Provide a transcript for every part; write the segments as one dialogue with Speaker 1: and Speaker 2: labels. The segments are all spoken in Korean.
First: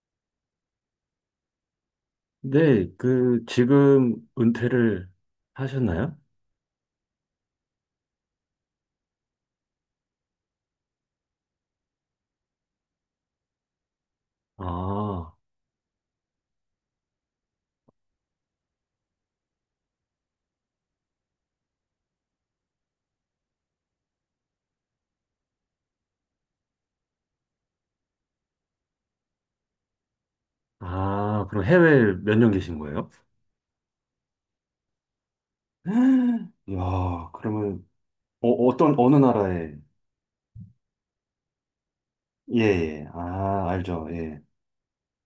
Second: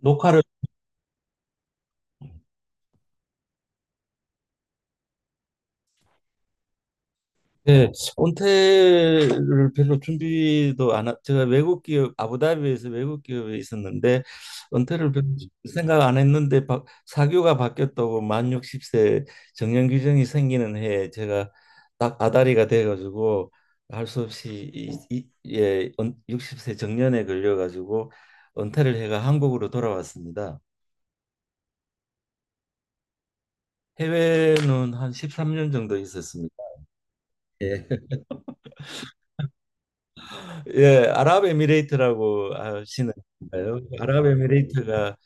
Speaker 1: 녹화를
Speaker 2: 네, 그, 지금 은퇴를 하셨나요?
Speaker 1: 네, 온태를 별로 준비도 안 하, 제가 외국 기업 아부다비에서 외국 기업에 있었는데 은퇴를 별로
Speaker 2: 아,
Speaker 1: 생각 안 했는데 사교가 바뀌었다고 만 60세 정년 규정이 생기는 해에 제가 딱 아다리가 돼가지고 할 수 없이 예, 60세 정년에 걸려가지고 은퇴를 해가 한국으로 돌아왔습니다.
Speaker 2: 아, 그럼 해외에 몇 년 계신 거예요?
Speaker 1: 해외는 한 13년 정도 있었습니다.
Speaker 2: 야, 그러면,
Speaker 1: 예.
Speaker 2: 어떤, 어느 나라에?
Speaker 1: 예, 아랍에미레이트라고
Speaker 2: 예, 예. 아,
Speaker 1: 아시는가요?
Speaker 2: 알죠, 예.
Speaker 1: 아랍에미레이트가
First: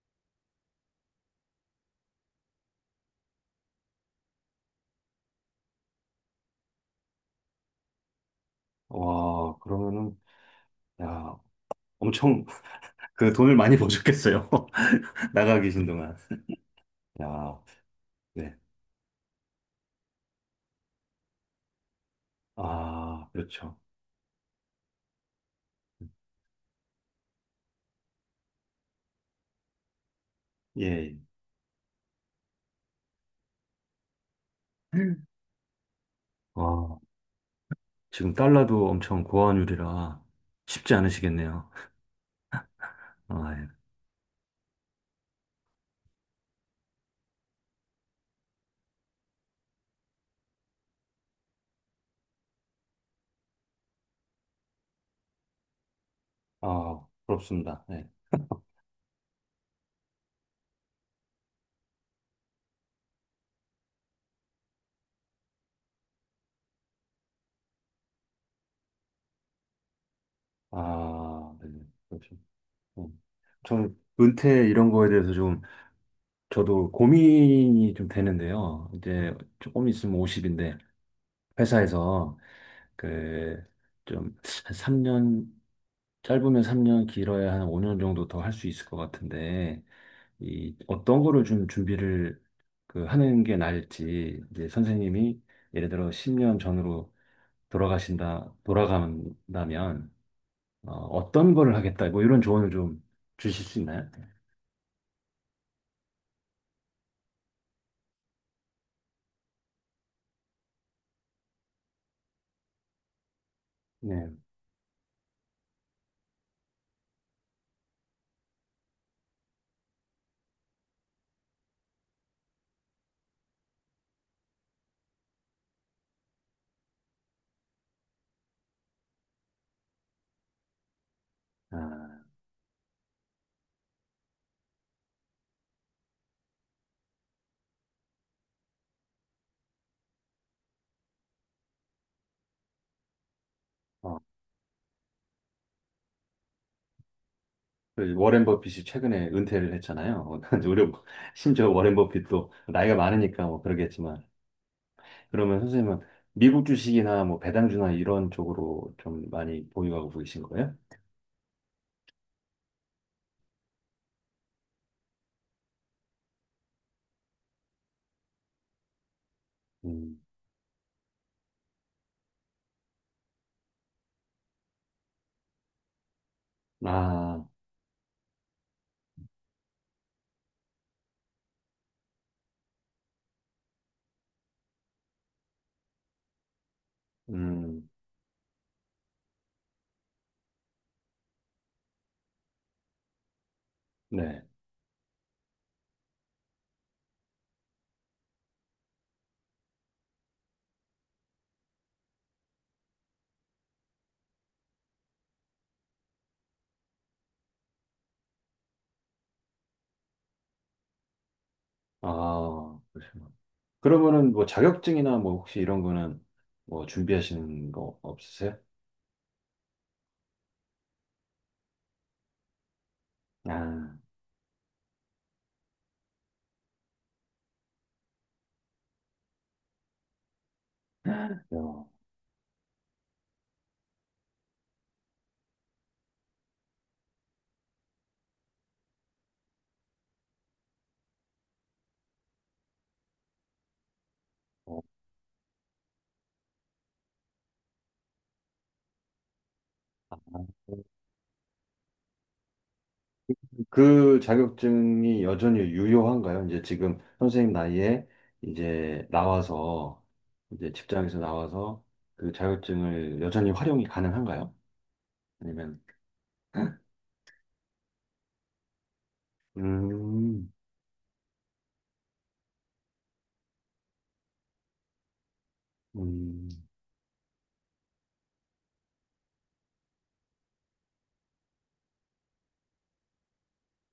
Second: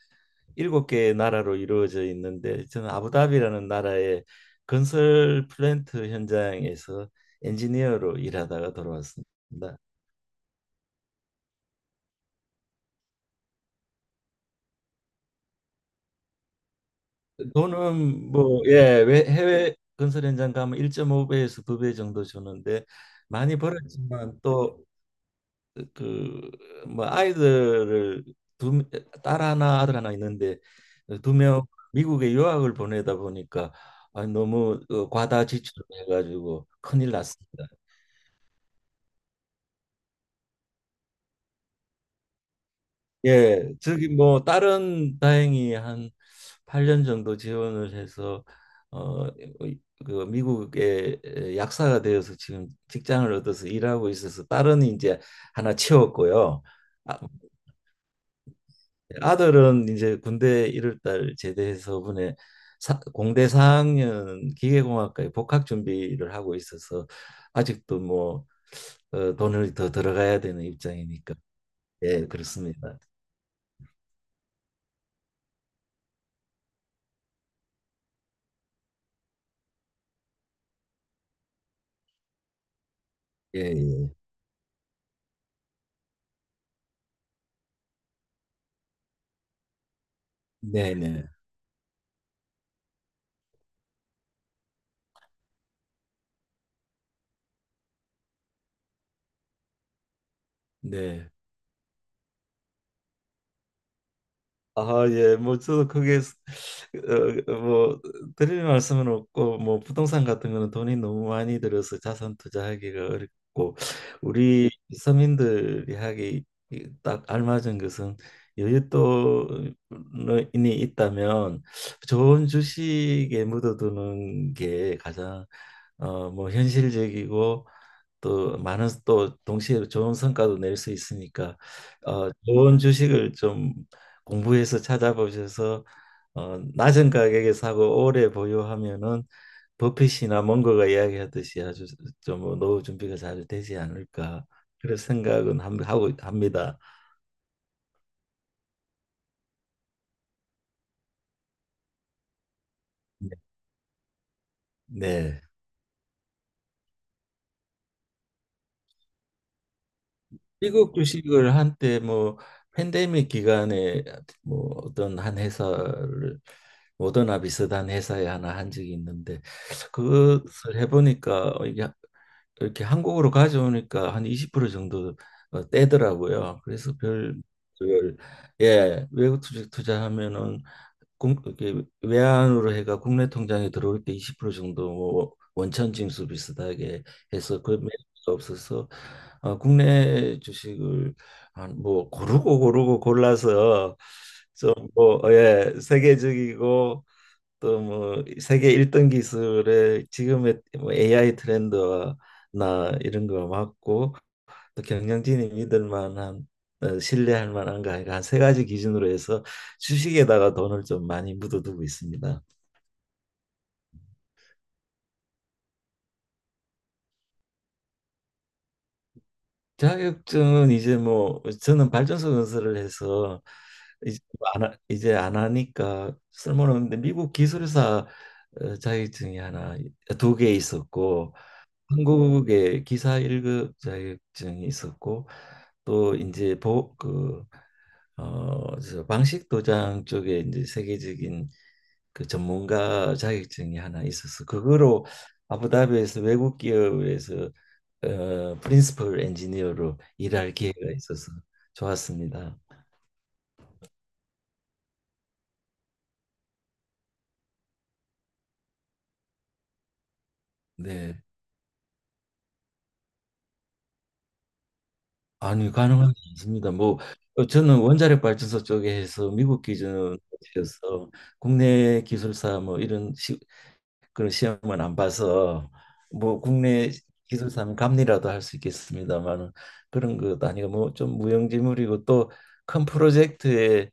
Speaker 1: 일곱 개의 나라로 이루어져 있는데 저는 아부다비라는 나라의 건설 플랜트 현장에서 엔지니어로 일하다가 돌아왔습니다.
Speaker 2: 와, 그러면은, 야, 엄청, 그 돈을 많이 버셨겠어요. 나가 계신 동안. 야,
Speaker 1: 돈은
Speaker 2: 네.
Speaker 1: 뭐 예, 해외 건설 현장 가면 1.5배에서 2배 정도 주는데
Speaker 2: 아,
Speaker 1: 많이
Speaker 2: 그렇죠.
Speaker 1: 벌었지만 또 그 뭐 아이들을 두 딸 하나 아들 하나 있는데
Speaker 2: 예.
Speaker 1: 두 명 미국에 유학을 보내다 보니까 아, 너무
Speaker 2: 예.
Speaker 1: 과다 지출을 해가지고
Speaker 2: 와,
Speaker 1: 큰일 났습니다.
Speaker 2: 지금 달러도 엄청 고환율이라 쉽지 않으시겠네요. 아,
Speaker 1: 예, 저기 뭐 딸은 다행히 한 8년 정도 지원을 해서 어, 그 미국의 약사가 되어서 지금 직장을 얻어서 일하고 있어서 딸은 이제 하나 채웠고요.
Speaker 2: 아,
Speaker 1: 아,
Speaker 2: 부럽습니다. 네.
Speaker 1: 아들은 이제 군대 1월달 제대해서 이번에 공대 4학년 기계공학과에 복학 준비를 하고 있어서 아직도 뭐 돈을 더 들어가야 되는 입장이니까
Speaker 2: 아, 네. 네.
Speaker 1: 예
Speaker 2: 그렇죠.
Speaker 1: 그렇습니다.
Speaker 2: 음. 저는 은퇴 이런 거에 대해서 좀 저도 고민이 좀 되는데요. 이제 조금 있으면 50인데 회사에서
Speaker 1: 예,
Speaker 2: 그
Speaker 1: 예.
Speaker 2: 좀 한 3년, 짧으면 3년 길어야 한 5년 정도 더 할 수 있을 것 같은데 이
Speaker 1: 네,
Speaker 2: 어떤
Speaker 1: 네,
Speaker 2: 거를 좀 준비를 그 하는 게 나을지, 이제 선생님이 예를 들어 10년 전으로 돌아가신다 돌아간다면
Speaker 1: 네.
Speaker 2: 어떤 거를 하겠다, 뭐 이런 조언을 좀 주실 수 있나요?
Speaker 1: 아, 예, 뭐 저도 크게 뭐 드릴 말씀은 없고 뭐 부동산 같은 거는 돈이 너무 많이 들어서 자산 투자하기가 어렵고
Speaker 2: 네.
Speaker 1: 우리 서민들이 하기 딱 알맞은 것은 여윳돈이 있다면 좋은 주식에 묻어두는 게 가장 뭐 현실적이고 또 많은 또 동시에 좋은 성과도 낼 수 있으니까
Speaker 2: 아,
Speaker 1: 좋은 주식을 좀 공부해서 찾아보셔서 낮은 가격에 사고 오래 보유하면은 버핏이나 멍거가 이야기하듯이 아주 좀 노후 준비가 잘 되지
Speaker 2: 어,
Speaker 1: 않을까 그런 생각은 하고 합니다.
Speaker 2: 그 워렌 버핏이 최근에 은퇴를 했잖아요. 우리, 심지어 워렌 버핏도 나이가 많으니까 뭐 그러겠지만,
Speaker 1: 네.
Speaker 2: 그러면 선생님은 미국 주식이나 뭐 배당주나 이런 쪽으로 좀 많이 보유하고 계신 거예요?
Speaker 1: 미국 주식을 한때 뭐 팬데믹 기간에 뭐 어떤 한 회사를 모더나 비슷한 회사에 하나 한 적이 있는데
Speaker 2: 음.
Speaker 1: 그것을 해보니까 이게 이렇게 한국으로 가져오니까 한 20% 정도 떼더라고요. 그래서
Speaker 2: 아,
Speaker 1: 별, 예, 외국 주식 투자하면은 이게 외환으로 해가 국내 통장에 들어올 때 20% 정도 뭐 원천 징수 비슷하게 해서 그
Speaker 2: 음,
Speaker 1: 매력이 없어서 국내 주식을 한 뭐 고르고 골라서
Speaker 2: 네.
Speaker 1: 좀뭐예 세계적이고 또 뭐 세계 1등 기술의 지금의 뭐 AI 트렌드나 이런 거 맞고 경영진이 믿을 만한 신뢰할 만한가 가 한세 가지 기준으로 해서 주식에다가 돈을 좀 많이 묻어두고 있습니다.
Speaker 2: 아, 그러시구나. 그러면은 뭐 자격증이나 뭐 혹시 이런 거는 뭐 준비하시는 거 없으세요?
Speaker 1: 자격증은 이제 뭐 저는 발전소 건설을 해서
Speaker 2: 아,
Speaker 1: 이제 뭐 안, 하- 이제 안 하니까 쓸모없는데 미국 기술사 자격증이 하나 두 개 있었고
Speaker 2: 그래요.
Speaker 1: 한국의 기사 1급 자격증이 있었고 또 이제 어, 저 방식 도장 쪽에 이제 세계적인 그 전문가 자격증이 하나 있어서
Speaker 2: 어,
Speaker 1: 그거로 아부다비에서 외국 기업에서 프린시플 엔지니어로 일할 기회가 있어서 좋았습니다.
Speaker 2: 그 자격증이 여전히 유효한가요? 이제 지금 선생님 나이에 이제 나와서, 이제 직장에서
Speaker 1: 네.
Speaker 2: 나와서 그 자격증을 여전히 활용이 가능한가요?
Speaker 1: 아니
Speaker 2: 아니면
Speaker 1: 가능하지 않습니다. 뭐 저는 원자력 발전소 쪽에 해서 미국 기준이어서
Speaker 2: 음,
Speaker 1: 국내 기술사 그런 시험은 안 봐서 뭐
Speaker 2: 음,
Speaker 1: 국내 기술사면 감리라도 할 수 있겠습니다만은 그런 것 아니고 뭐 좀 무용지물이고 또 큰 프로젝트에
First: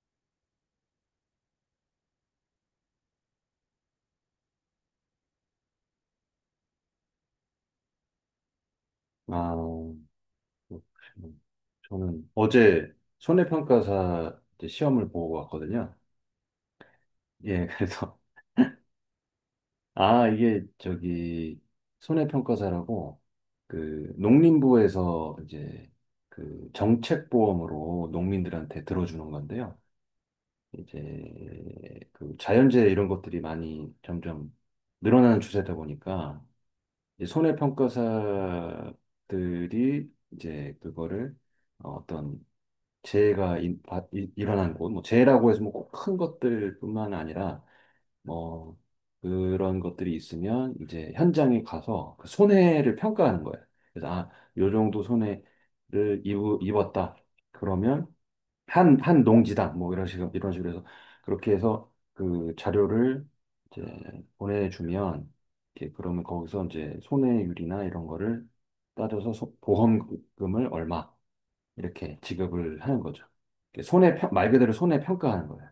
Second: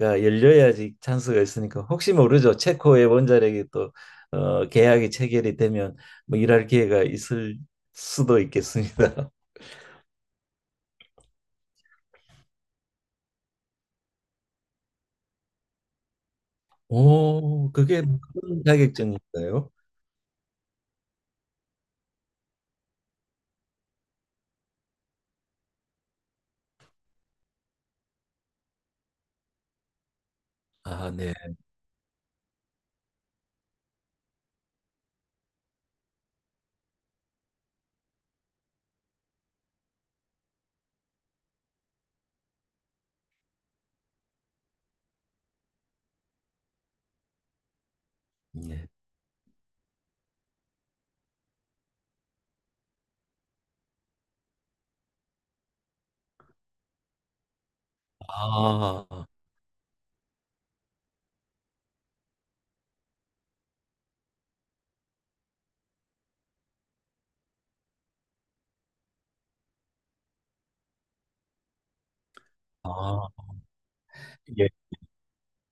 Speaker 1: 가 열려야지 찬스가 있으니까 혹시 모르죠. 체코의 원자력이 또 계약이 체결이 되면 뭐 일할 기회가 있을 수도 있겠습니다.
Speaker 2: 아, 그렇군요. 저는 어제 손해평가사 이제 시험을 보고 왔거든요. 예,
Speaker 1: 오, 그게
Speaker 2: 그래서
Speaker 1: 무슨 자격증인가요?
Speaker 2: 아, 이게 저기 손해평가사라고 그 농림부에서 이제 그 정책보험으로 농민들한테 들어주는 건데요.
Speaker 1: 아, 네.
Speaker 2: 이제 그 자연재해 이런 것들이 많이 점점 늘어나는 추세다 보니까 이제 손해평가사들이 이제 그거를 어떤 재해가 일어난 곳, 뭐 재해라고 해서 뭐 꼭 큰 것들뿐만 아니라 뭐
Speaker 1: 네
Speaker 2: 그런 것들이 있으면 이제 현장에 가서 그 손해를 평가하는 거예요. 그래서 아, 요 정도 손해를 입었다. 그러면 한
Speaker 1: 아,
Speaker 2: 농지당 뭐 이런 식으로 이런 식으로 해서, 그렇게 해서 그 자료를 이제 보내주면 이렇게, 그러면 거기서 이제 손해율이나 이런 거를 따져서 보험금을 얼마 이렇게 지급을 하는 거죠.
Speaker 1: 아,
Speaker 2: 이렇게 손해 말
Speaker 1: 예.
Speaker 2: 그대로 손해 평가하는 거예요.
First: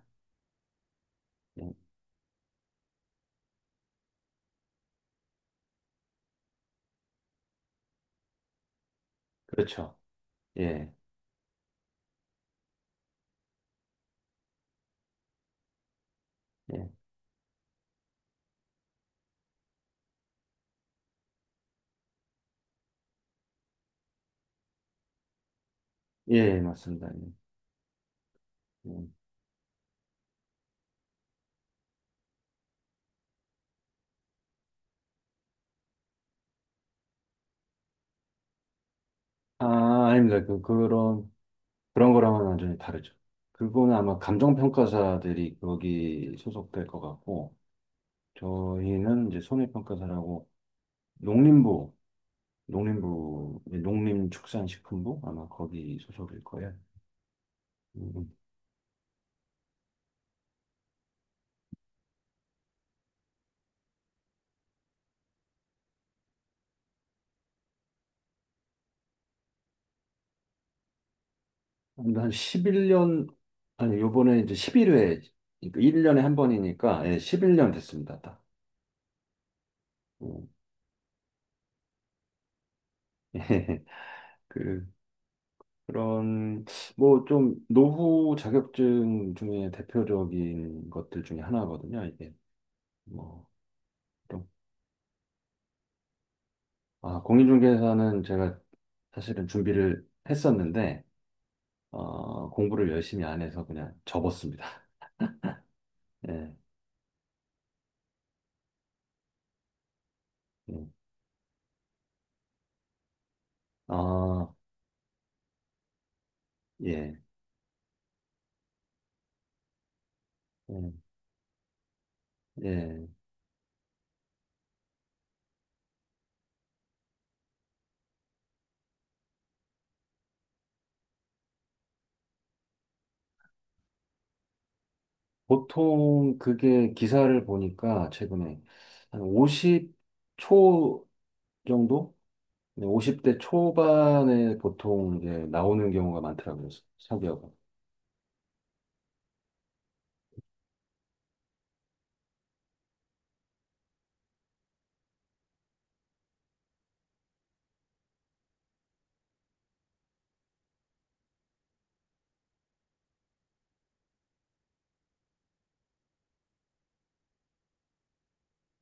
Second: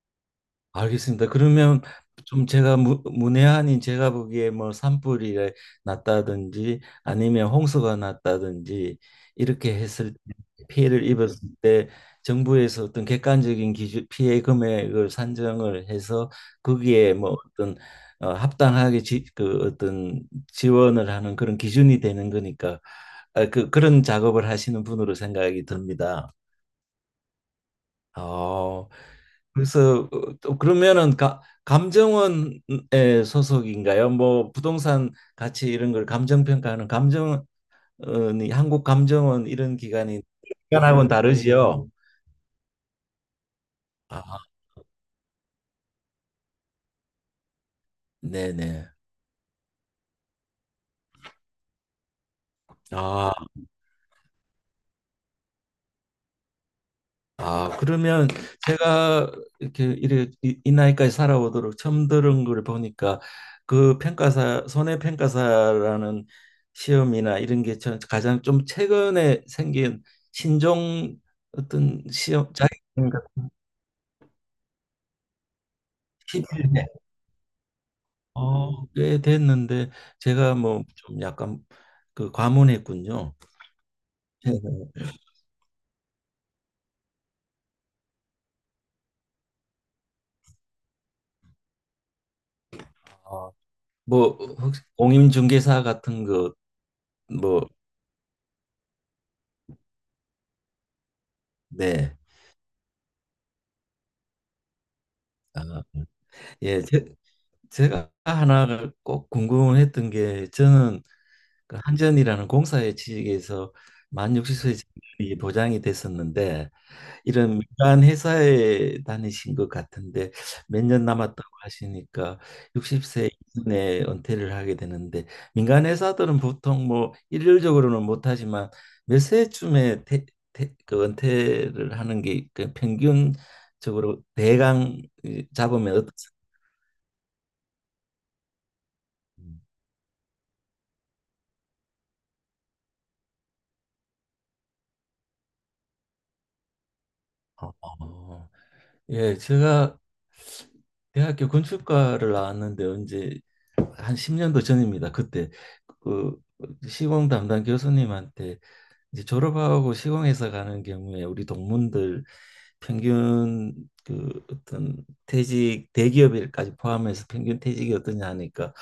Speaker 1: 알겠습니다.
Speaker 2: 예,
Speaker 1: 그러면 좀 제가 문외한인 제가 보기에 뭐 산불이 났다든지 아니면 홍수가 났다든지 이렇게
Speaker 2: 그렇죠.
Speaker 1: 했을 때
Speaker 2: 예.
Speaker 1: 피해를 입었을 때 정부에서 어떤 객관적인 기준 피해 금액을 산정을 해서
Speaker 2: 예.
Speaker 1: 거기에 뭐 어떤 합당하게 그 어떤 지원을 하는 그런 기준이 되는 거니까 아, 그 그런 작업을 하시는 분으로 생각이 듭니다.
Speaker 2: 예, 예, 맞습니다. 예.
Speaker 1: 어,
Speaker 2: 음.
Speaker 1: 그래서 또 그러면은 감정원에 소속인가요? 뭐 부동산 가치 이런 걸 감정 평가하는 감정원이 한국 감정원
Speaker 2: 아,
Speaker 1: 이런 기관이
Speaker 2: 아닙니다.
Speaker 1: 기관하고는 다르지요?
Speaker 2: 그런 거랑은 완전히 다르죠. 그거는 아마
Speaker 1: 아,
Speaker 2: 감정평가사들이 거기 소속될 것 같고,
Speaker 1: 네네.
Speaker 2: 저희는 이제 손해평가사라고 농림부,
Speaker 1: 아,
Speaker 2: 예, 농림축산식품부 아마 거기 소속일 거예요.
Speaker 1: 아, 그러면
Speaker 2: 음,
Speaker 1: 제가 이 나이까지 살아오도록 처음 들은 걸 보니까 그 평가사 손해평가사라는 시험이나 이런 게 가장 좀 최근에 생긴 신종 어떤
Speaker 2: 근데 한
Speaker 1: 시험 자격증
Speaker 2: 11년,
Speaker 1: 같은
Speaker 2: 아니, 요번에 이제 11회, 그러니까 1년에 한
Speaker 1: 11회
Speaker 2: 번이니까, 예, 11년 됐습니다. 딱.
Speaker 1: 꽤 됐는데
Speaker 2: 음.
Speaker 1: 제가 뭐 좀 약간 그 과문했군요.
Speaker 2: 예,
Speaker 1: 그래서
Speaker 2: 그, 그런 뭐 좀 노후 자격증 중에 대표적인 것들 중에 하나거든요. 이게 뭐
Speaker 1: 어, 뭐
Speaker 2: 좀,
Speaker 1: 혹시 공인중개사 같은 거
Speaker 2: 아,
Speaker 1: 뭐
Speaker 2: 공인중개사는 제가 사실은 준비를 했었는데
Speaker 1: 네.
Speaker 2: 공부를 열심히 안 해서 그냥 접었습니다.
Speaker 1: 아,
Speaker 2: 예,
Speaker 1: 예, 제가 하나를 꼭 궁금했던 게
Speaker 2: 예.
Speaker 1: 저는 그 한전이라는 공사의 취직에서 만
Speaker 2: 아,
Speaker 1: 60세 정년이 보장이 됐었는데
Speaker 2: 예,
Speaker 1: 이런 민간 회사에 다니신 것 같은데
Speaker 2: 예,
Speaker 1: 몇 년 남았다고 하시니까
Speaker 2: 예.
Speaker 1: 60세 이전에 은퇴를 하게 되는데 민간 회사들은 보통 뭐 일률적으로는 못하지만 몇 세쯤에 그 은퇴를 하는 게그 평균적으로 대강 잡으면 어떻습니까?
Speaker 2: 보통 그게, 기사를 보니까 최근에 한 50초 정도, 근데 50대 초반에 보통 이제 나오는 경우가 많더라고요. 사기업은.
Speaker 1: 어. 예, 제가 대학교 건축과를 나왔는데 언제 한 10년도 전입니다. 그때 그 시공 담당 교수님한테 이제 졸업하고 시공해서 가는 경우에 우리 동문들 평균 그 어떤 퇴직 대기업일까지 포함해서 평균 퇴직이 어떠냐 하니까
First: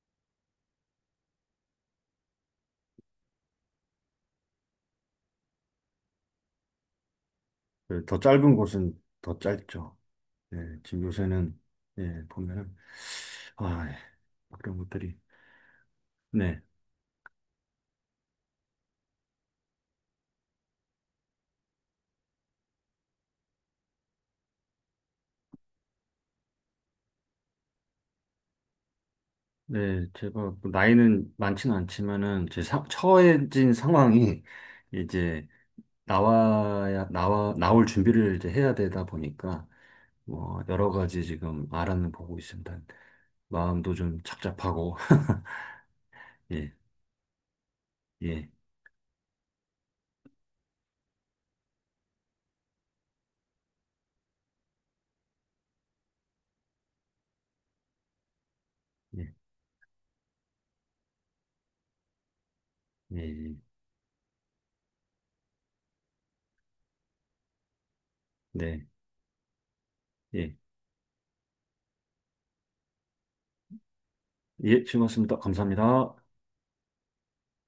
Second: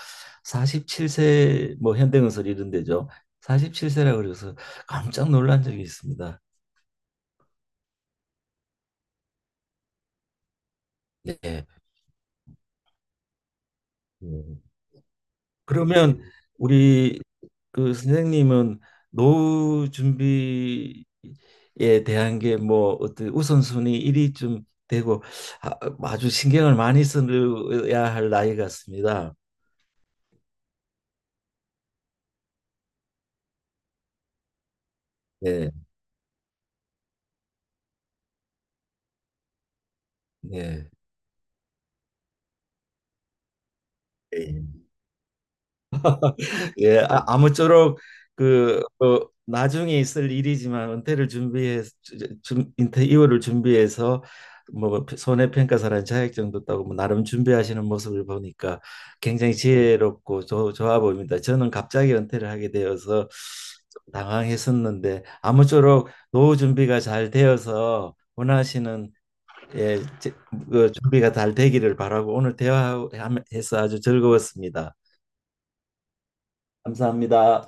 Speaker 1: 47세 뭐 현대건설 이런 데죠. 47세라 그래서 깜짝 놀란 적이 있습니다.
Speaker 2: 그더 짧은 곳은 더 짧죠. 예, 지금 요새는,
Speaker 1: 네.
Speaker 2: 예, 보면은, 아, 예, 그런 것들이.
Speaker 1: 그러면
Speaker 2: 네,
Speaker 1: 우리 그 선생님은 노후 준비에 대한 게 뭐 어떤 우선순위 1위쯤 되고 아, 아주 신경을 많이 써야 할 나이 같습니다.
Speaker 2: 네, 제가 뭐 나이는 많지는 않지만은, 처해진 상황이 이제
Speaker 1: 네,
Speaker 2: 나올 준비를 이제 해야 되다 보니까, 뭐, 여러
Speaker 1: 네,
Speaker 2: 가지 지금 알아는 보고 있습니다. 마음도 좀
Speaker 1: 네.
Speaker 2: 착잡하고, 예,
Speaker 1: 예, 아, 아무쪼록
Speaker 2: 예,
Speaker 1: 그 나중에 있을 일이지만 은퇴 이후를 준비해서 뭐 손해평가사라는 자격증도 따고 뭐 나름 준비하시는 모습을 보니까
Speaker 2: 예.
Speaker 1: 굉장히 지혜롭고 좋 좋아 보입니다. 저는 갑자기 은퇴를 하게 되어서
Speaker 2: 예,
Speaker 1: 좀 당황했었는데 아무쪼록 노후 준비가 잘 되어서
Speaker 2: 네.
Speaker 1: 원하시는 예,
Speaker 2: 예.
Speaker 1: 그 준비가 잘 되기를 바라고 오늘 대화해서 아주
Speaker 2: 예,
Speaker 1: 즐거웠습니다.
Speaker 2: 즐거웠습니다. 감사합니다.
Speaker 1: 감사합니다.